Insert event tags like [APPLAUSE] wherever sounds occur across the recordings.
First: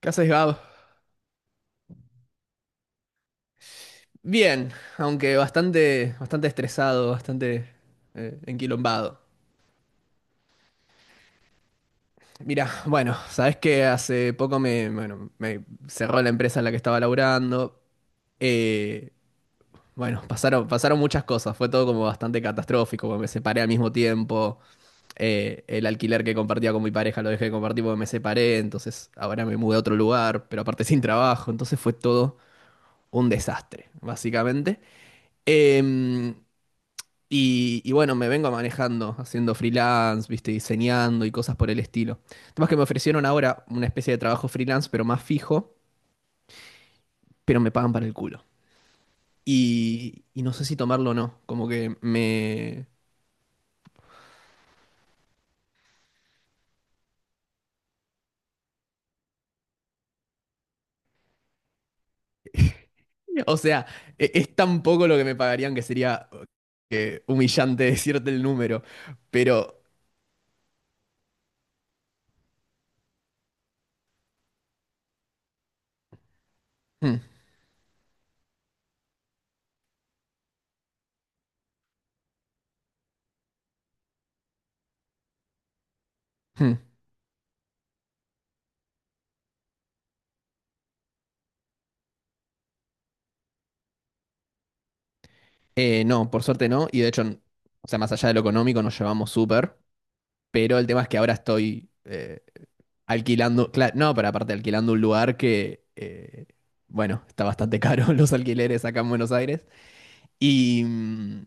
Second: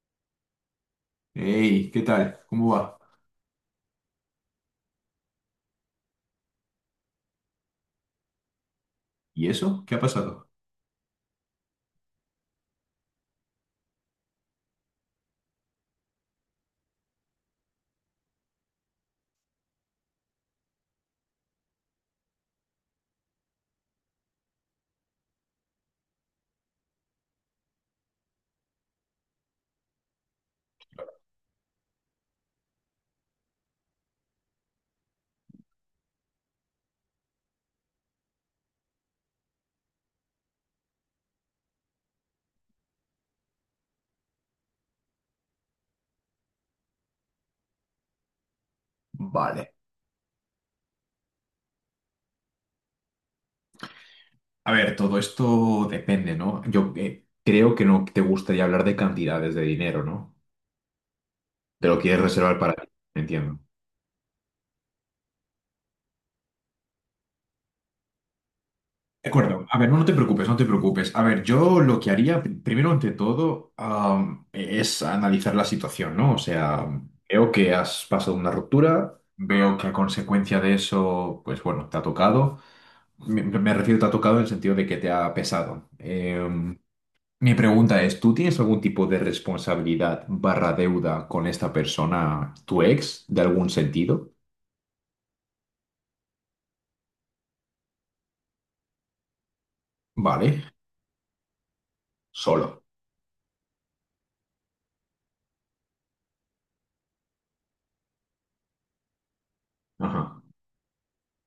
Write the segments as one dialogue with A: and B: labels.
A: ¿Qué haces, Gab?
B: Hey, ¿qué tal? ¿Cómo va?
A: Bien, aunque bastante, bastante estresado, bastante enquilombado.
B: ¿Y eso? ¿Qué ha pasado?
A: Mira, bueno, sabes que hace poco bueno, me cerró la empresa en la que estaba laburando. Eh, bueno, pasaron muchas cosas, fue todo como bastante catastrófico, porque me separé al mismo tiempo. El alquiler que compartía con mi pareja lo dejé de compartir porque me separé, entonces ahora me mudé a otro lugar, pero aparte sin trabajo, entonces fue todo un desastre, básicamente. Em, y bueno, me vengo manejando, haciendo freelance, viste, diseñando y cosas por el estilo. El tema es que me ofrecieron ahora una especie de trabajo freelance, pero más fijo, pero me pagan para el culo.
B: Vale.
A: Y no sé si tomarlo o no, como que me...
B: A ver, todo esto depende, ¿no? Yo creo que no te gustaría hablar de cantidades de dinero, ¿no? Te lo quieres reservar para ti,
A: O
B: entiendo.
A: sea, es tan poco lo que me pagarían que sería humillante [LAUGHS] decirte el número,
B: De acuerdo.
A: pero...
B: A ver, no te preocupes, no te preocupes. A ver, yo lo que haría, primero ante todo, es analizar la situación, ¿no? O sea,
A: mm,
B: veo que has pasado una ruptura, veo que a consecuencia de eso, pues bueno, te ha tocado. Me refiero, te ha tocado en el sentido de que te ha pesado.
A: mm.
B: Mi pregunta es, ¿tú tienes algún tipo de responsabilidad barra deuda con esta persona, tu ex, de algún sentido?
A: No, por suerte no, y de hecho, o sea, más allá de lo económico nos llevamos súper,
B: Vale,
A: pero el tema es que ahora estoy...
B: solo.
A: alquilando, claro, no, pero aparte alquilando un lugar bueno, está bastante caro [LAUGHS] los alquileres acá en Buenos Aires.
B: Ajá.
A: Y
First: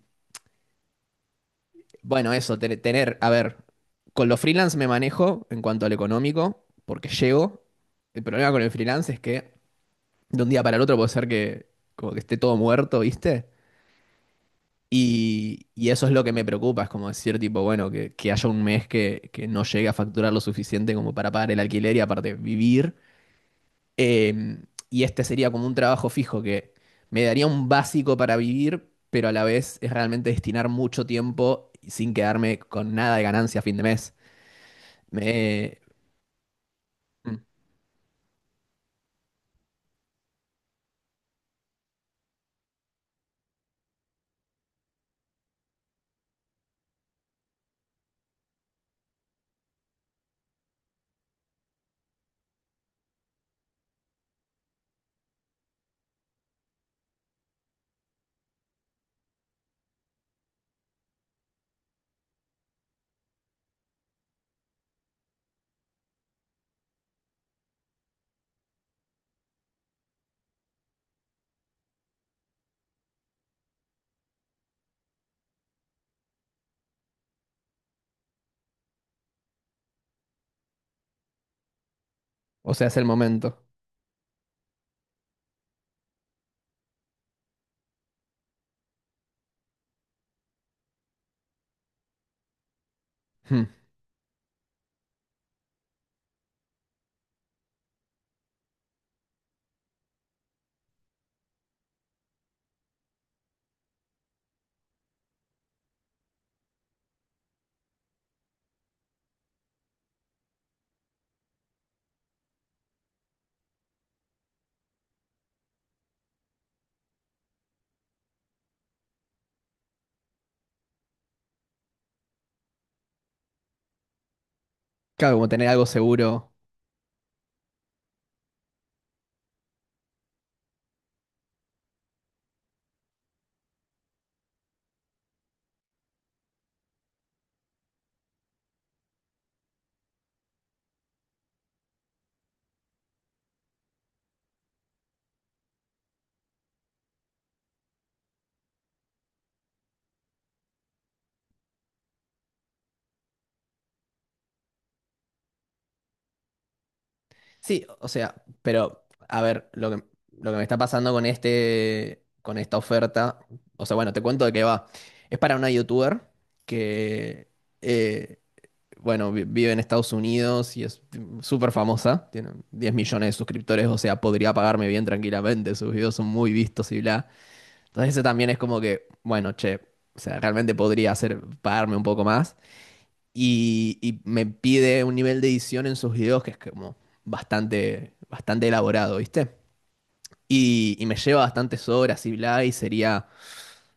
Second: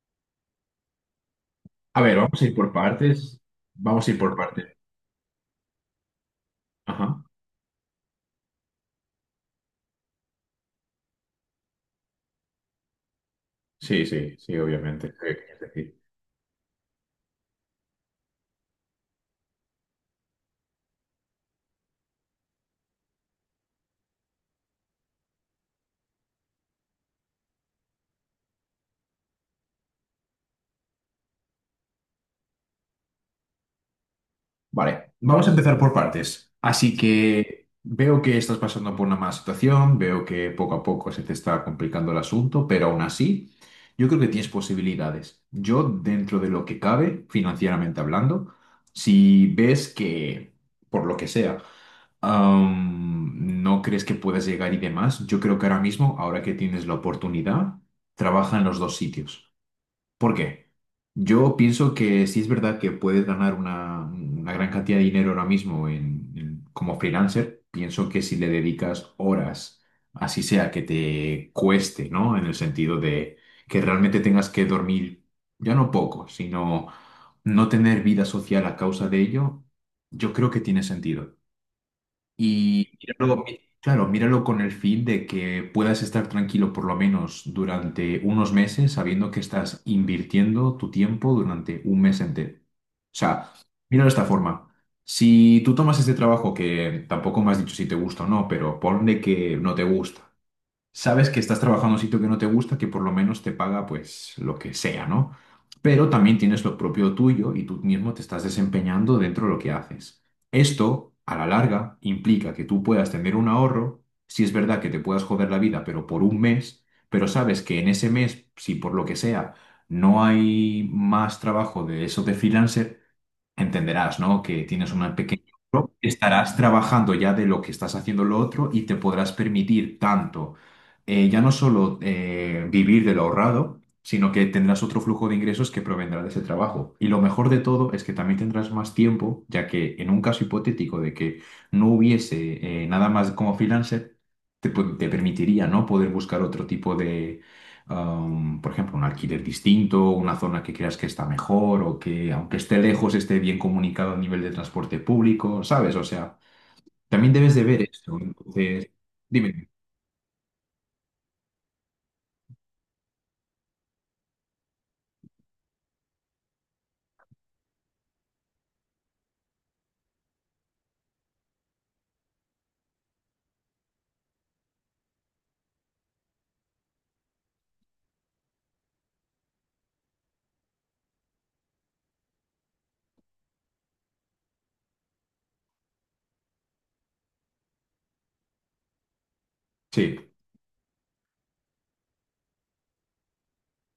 B: A ver,
A: bueno,
B: vamos a ir
A: eso,
B: por
A: tener, a
B: partes.
A: ver,
B: Vamos a ir
A: con
B: por
A: los
B: partes.
A: freelance me manejo en cuanto al económico,
B: Ajá.
A: porque llego. El problema con el freelance es que de un día para el otro puede ser que como que esté todo muerto, ¿viste?
B: Sí, sí, sí, obviamente. Sí, es
A: Y
B: decir.
A: eso es lo que me preocupa, es como decir, tipo, bueno, que haya un mes que no llegue a facturar lo suficiente como para pagar el alquiler y aparte vivir. Eh, y este sería como un trabajo fijo que me daría un básico para vivir, pero a la vez es realmente destinar mucho tiempo sin quedarme con nada de ganancia a fin de mes.
B: Vale, vamos a empezar
A: Me-
B: por partes. Así
A: mm,
B: que veo que estás pasando por una mala situación, veo que poco a poco se te está complicando el asunto, pero aún así, yo creo que tienes posibilidades. Yo, dentro de lo que cabe, financieramente hablando, si ves que, por lo que sea, no crees que puedas llegar y demás, yo creo que ahora mismo, ahora que tienes la oportunidad, trabaja en los dos sitios. ¿Por qué? Yo pienso que sí es verdad que puedes ganar una gran cantidad de dinero ahora mismo como freelancer. Pienso que si le dedicas horas, así sea que te cueste, ¿no? En el sentido de que realmente tengas que dormir, ya no poco, sino no tener vida social a causa de ello, yo creo que tiene sentido.
A: o sea,
B: Y
A: es el
B: míralo,
A: momento.
B: claro, míralo con el fin de que puedas estar tranquilo por lo menos durante unos meses, sabiendo que estás invirtiendo tu tiempo durante un mes entero. O sea,
A: Mm.
B: míralo de esta forma. Si tú tomas este trabajo que tampoco me has dicho si te gusta o no, pero ponle que no te gusta, sabes que estás trabajando en un sitio que no te gusta, que por lo menos te paga pues lo que sea, ¿no? Pero también tienes lo propio tuyo y tú mismo te estás desempeñando dentro de lo que haces. Esto, a la larga, implica que tú puedas tener un ahorro, si es verdad que te puedas joder la vida, pero por un mes, pero sabes que en ese mes, si por lo que sea no hay más trabajo de eso de freelancer, entenderás, ¿no? Que tienes una
A: Claro,
B: pequeña...
A: como tener algo seguro.
B: Estarás trabajando ya de lo que estás haciendo lo otro y te podrás permitir tanto, ya no solo vivir de lo ahorrado, sino que tendrás otro flujo de ingresos que provendrá de ese trabajo. Y lo mejor de todo es que también tendrás más tiempo, ya que en un caso hipotético de que no hubiese nada más como freelancer, te, te permitiría, ¿no? Poder buscar otro tipo de por ejemplo, un alquiler distinto, una zona que creas que está mejor o que aunque esté lejos esté bien comunicado a nivel de transporte público, ¿sabes? O sea, también debes de ver
A: Sí, o
B: esto.
A: sea,
B: Entonces,
A: pero a
B: dime,
A: ver, lo que me está pasando con este, con esta oferta, o sea, bueno, te cuento de qué va. Es para una youtuber que eh, bueno, vive en Estados Unidos y es súper famosa, tiene 10 millones de suscriptores, o sea, podría pagarme bien tranquilamente, sus videos son muy vistos y bla. Entonces ese también es como que, bueno, che, o sea, realmente podría hacer, pagarme un poco más. Y me pide un nivel de edición en sus videos que es como bastante, bastante elaborado, ¿viste?
B: sí,
A: Y me lleva bastantes horas y bla, y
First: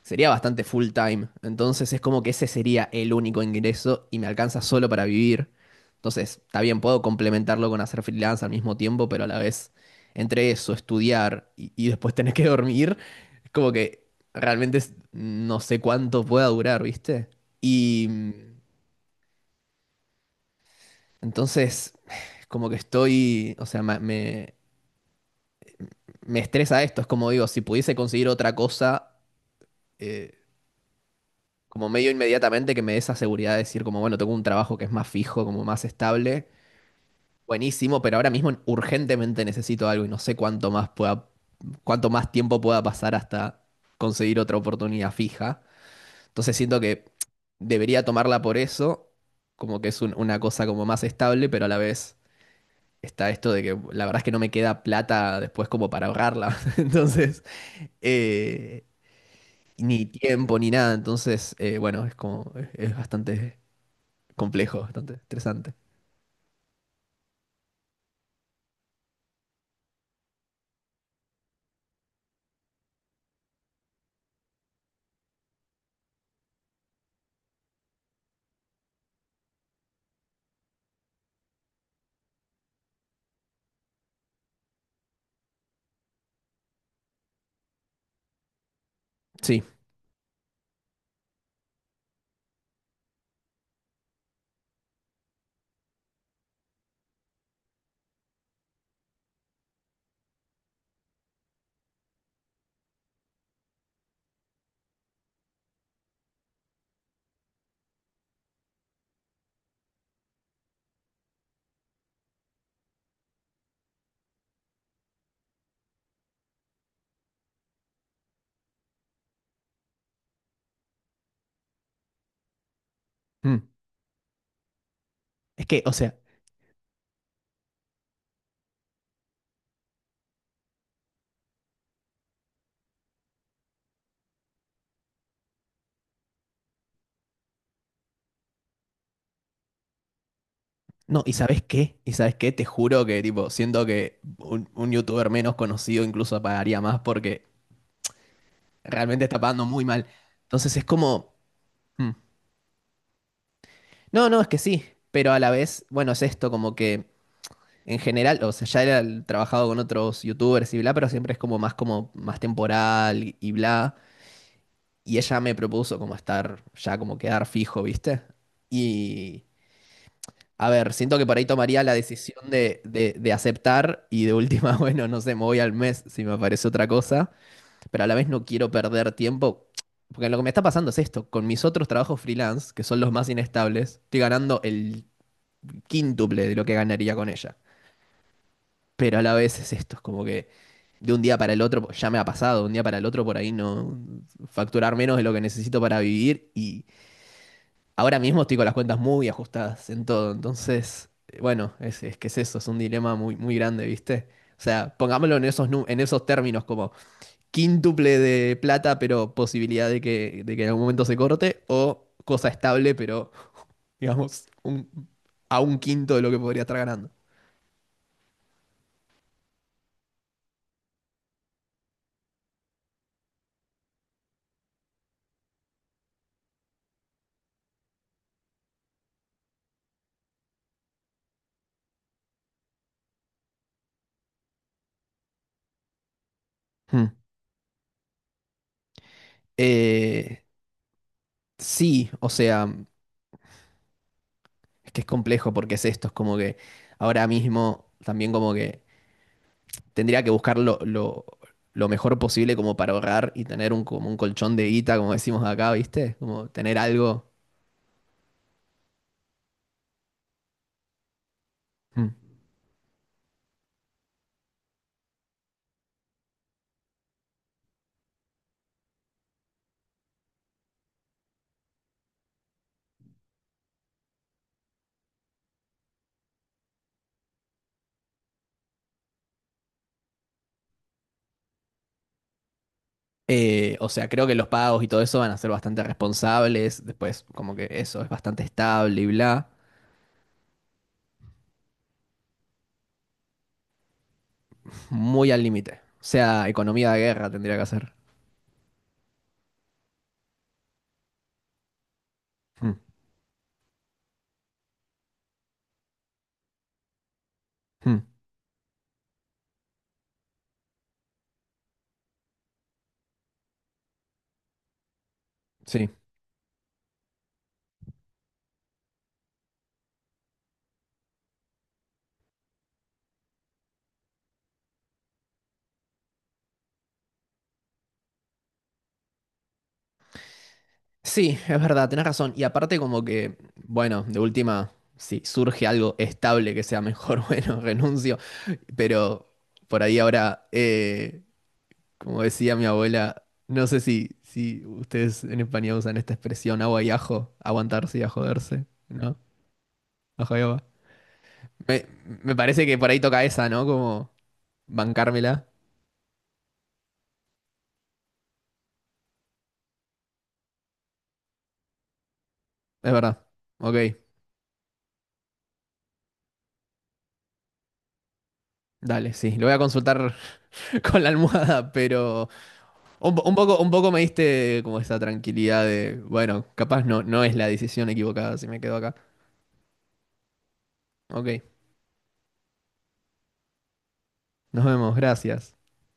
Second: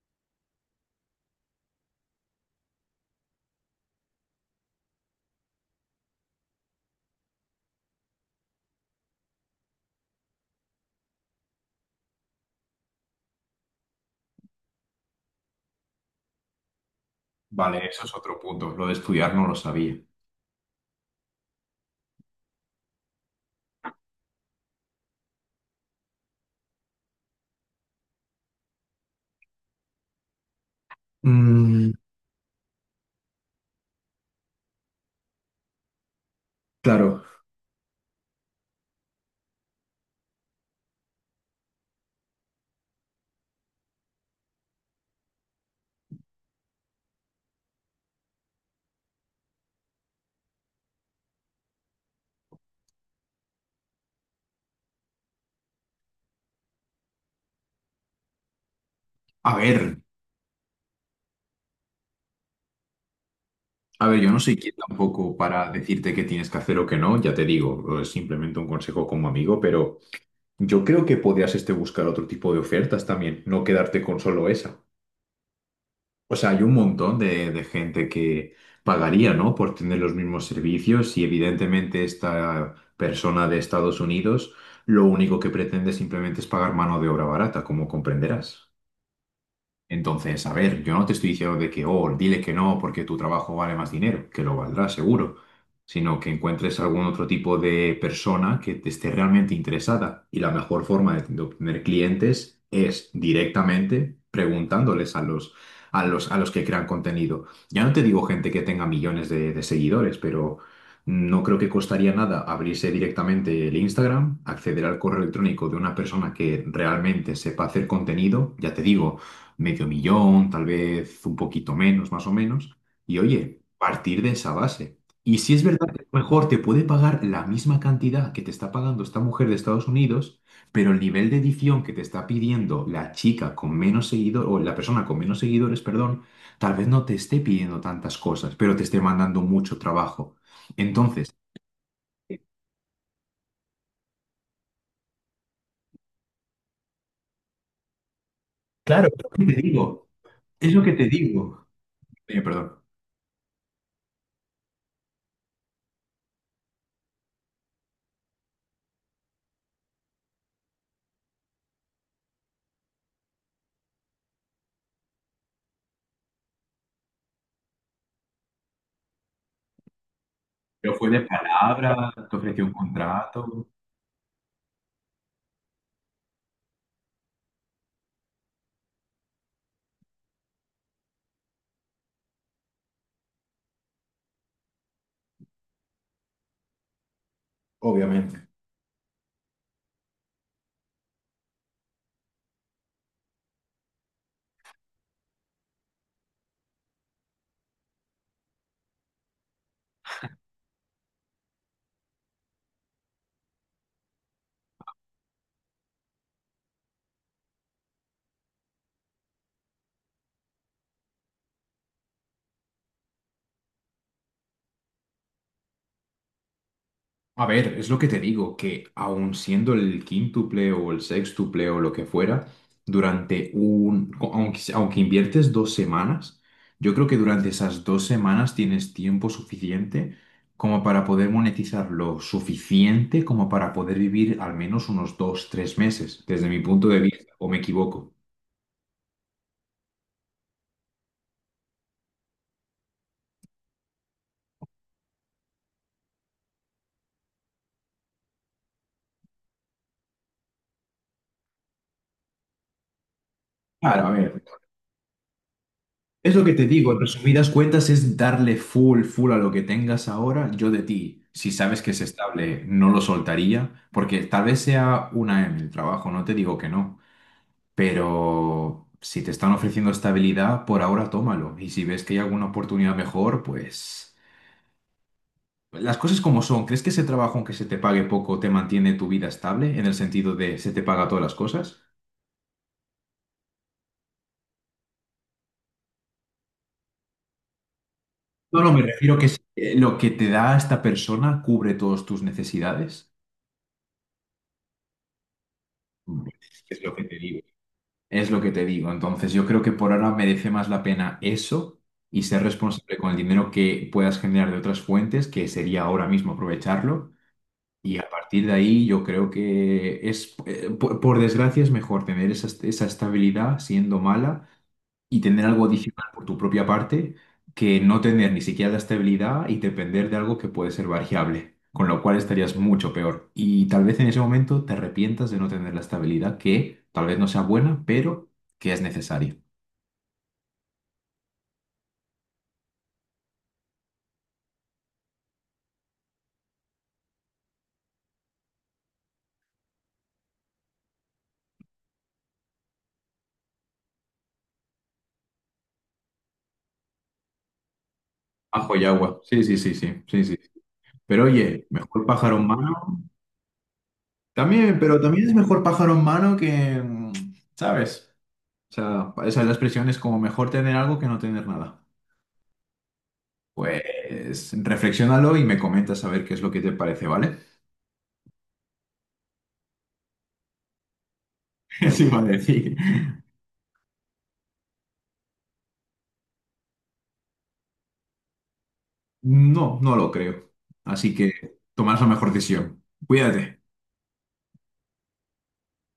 A: sería bastante full time. Entonces es como que ese sería el único ingreso y me alcanza solo para vivir. Entonces, está bien, puedo complementarlo con hacer freelance al mismo tiempo, pero a la vez, entre eso, estudiar y después tener que [LAUGHS] dormir, es como que realmente no sé cuánto pueda durar, ¿viste?
B: vale, eso
A: Y
B: es otro punto. Lo de estudiar no lo sabía.
A: entonces, [SIGHS] como que estoy, o sea, me estresa esto. Es como digo, si pudiese conseguir otra cosa. eh, como
B: Mm,
A: medio inmediatamente que me dé esa seguridad de decir como, bueno, tengo un trabajo que es más fijo, como más estable,
B: claro.
A: buenísimo, pero ahora mismo urgentemente necesito algo y no sé cuánto más pueda, cuánto más tiempo pueda pasar hasta conseguir otra oportunidad fija. Entonces siento que debería tomarla por eso, como que es una cosa como más estable, pero a la vez está esto de que la verdad es que no me queda plata después como para ahorrarla. [LAUGHS] Entonces, eh,
B: A ver,
A: ni tiempo ni nada. Entonces, bueno, es como, es bastante
B: a ver, yo no soy quien
A: complejo, bastante
B: tampoco para
A: estresante.
B: decirte qué tienes que hacer o qué no, ya te digo, es simplemente un consejo como amigo, pero yo creo que podrías este buscar otro tipo de ofertas también, no quedarte con solo esa. O sea, hay un montón de gente que pagaría, ¿no? Por tener los mismos servicios y evidentemente esta persona de Estados Unidos lo único que pretende simplemente es pagar mano de obra barata, como comprenderás.
A: Sí.
B: Entonces, a ver, yo no te estoy diciendo de que, oh, dile que no porque tu trabajo vale más dinero, que lo valdrá seguro, sino que encuentres algún otro tipo de persona que te esté realmente interesada. Y la mejor forma de obtener clientes es directamente preguntándoles a los que crean contenido. Ya no te digo gente que tenga millones de seguidores, pero no creo que costaría nada abrirse directamente el Instagram, acceder al correo electrónico de una persona que realmente sepa hacer contenido, ya te digo medio millón, tal vez un poquito menos, más o menos. Y oye,
A: Mm.
B: partir de esa base. Y si es
A: Es que,
B: verdad
A: o
B: que a lo
A: sea,
B: mejor te puede pagar la misma cantidad que te está pagando esta mujer de Estados Unidos, pero el nivel de edición que te está pidiendo la chica con menos seguidores, o la persona con menos seguidores, perdón, tal vez no te esté pidiendo tantas cosas, pero te esté mandando mucho trabajo.
A: no, ¿y
B: Entonces,
A: sabes qué? ¿Y sabes qué? Te juro que, tipo, siento que un youtuber menos conocido incluso pagaría más porque realmente está
B: ¿qué te
A: pagando muy mal.
B: digo? Es
A: Entonces
B: lo
A: es
B: que te
A: como.
B: digo.
A: Mm.
B: Perdón.
A: No, no, es que sí. Pero a la vez, bueno, es esto, como que en general, o sea, ya era trabajado con otros youtubers y bla, pero siempre es como más temporal y bla. Y ella me propuso como estar ya como quedar fijo, ¿viste? Y a ver,
B: Pero fue
A: siento
B: de
A: que por ahí tomaría la
B: palabra, te
A: decisión
B: ofreció un
A: de
B: contrato.
A: aceptar y de última, [LAUGHS] bueno, no sé, me voy al mes si me aparece otra cosa, pero a la vez no quiero perder tiempo, porque lo que me está pasando es esto, con mis otros trabajos freelance, que son los más inestables, estoy ganando el quíntuple de lo que ganaría con ella,
B: Obviamente.
A: pero a la vez es esto, es como que de un día para el otro, ya me ha pasado, de un día para el otro por ahí no facturar menos de lo que necesito para vivir y ahora mismo estoy con las cuentas muy ajustadas en todo, entonces, bueno, es que es eso, es un dilema muy, muy grande, ¿viste? O sea, pongámoslo en esos, en esos términos, como quíntuple de plata, pero posibilidad de de que en algún momento se corte, o cosa estable, pero digamos, a un quinto de lo que podría estar ganando.
B: A ver, es lo que te digo, que aun siendo el quíntuple o el sextuple o lo que fuera, durante un, aunque inviertes dos semanas, yo creo que durante esas dos semanas tienes tiempo suficiente como para poder monetizar lo suficiente como para poder vivir al menos unos dos, tres meses, desde mi punto de
A: Hmm.
B: vista, o me equivoco.
A: Eh, sí, o sea, es que es complejo porque es esto, es como que ahora mismo también como que tendría que buscar lo mejor posible como para ahorrar y tener un,
B: Claro,
A: como
B: a
A: un
B: ver.
A: colchón de guita, como decimos acá, ¿viste?
B: Es lo
A: Como
B: que te
A: tener
B: digo, en
A: algo.
B: resumidas cuentas es darle full, full a lo que tengas ahora, yo de ti. Si sabes que es
A: Mm.
B: estable, no lo soltaría, porque tal vez sea una en el trabajo, no te digo que no, pero si te están ofreciendo estabilidad, por ahora tómalo. Y si ves que hay alguna oportunidad mejor, pues las cosas como son. ¿Crees que ese trabajo, aunque se te pague poco, te mantiene tu vida estable en el sentido de se te paga todas las cosas?
A: O sea, creo que los pagos y todo eso van a ser bastante responsables. Después, como que eso es bastante
B: No, no, me
A: estable y
B: refiero que si,
A: bla.
B: lo que te da esta persona cubre todas tus necesidades.
A: Muy al límite. O sea,
B: Es
A: economía
B: lo
A: de
B: que te
A: guerra
B: digo.
A: tendría que hacer.
B: Es lo que te digo. Entonces, yo creo que por ahora merece más la pena eso y ser
A: Mm,
B: responsable con el dinero que puedas generar de otras fuentes, que sería ahora mismo aprovecharlo. Y
A: mm.
B: a partir de ahí, yo creo que es, por desgracia, es mejor tener esa estabilidad siendo mala y tener algo
A: Sí.
B: adicional por tu propia parte que no tener ni siquiera la estabilidad y depender de algo que puede ser variable, con lo cual estarías mucho peor. Y tal vez en ese momento te arrepientas de no tener la estabilidad que tal vez no sea buena, pero que es necesaria.
A: Sí, es verdad, tenés razón. Y aparte, como que, bueno, de última, si surge algo estable que sea mejor, [LAUGHS] bueno, renuncio. Pero por ahí ahora, como decía mi abuela, no sé si, si ustedes en España usan esta expresión agua y ajo, aguantarse y a joderse,
B: Bajo y
A: ¿no?
B: agua. Sí, sí, sí, sí, sí,
A: Ajo
B: sí.
A: y agua.
B: Pero oye,
A: Me,
B: mejor
A: me
B: pájaro en
A: parece que por
B: mano.
A: ahí toca esa, ¿no? Como
B: También, pero también es
A: bancármela.
B: mejor pájaro en mano que, ¿sabes? O sea, esa es la expresión, es como mejor tener algo que no tener nada.
A: Es verdad. Ok,
B: Pues reflexiónalo y me comentas a ver qué es lo que te parece, ¿vale?
A: dale, sí. Lo voy a consultar [LAUGHS] con la almohada,
B: [LAUGHS] Eso iba a
A: pero
B: decir.
A: un, un poco me diste como esa tranquilidad de, bueno, capaz no, no es la decisión equivocada si me quedo acá.
B: No, no lo creo. Así
A: Ok,
B: que tomarás la mejor decisión. Cuídate.
A: nos vemos, gracias.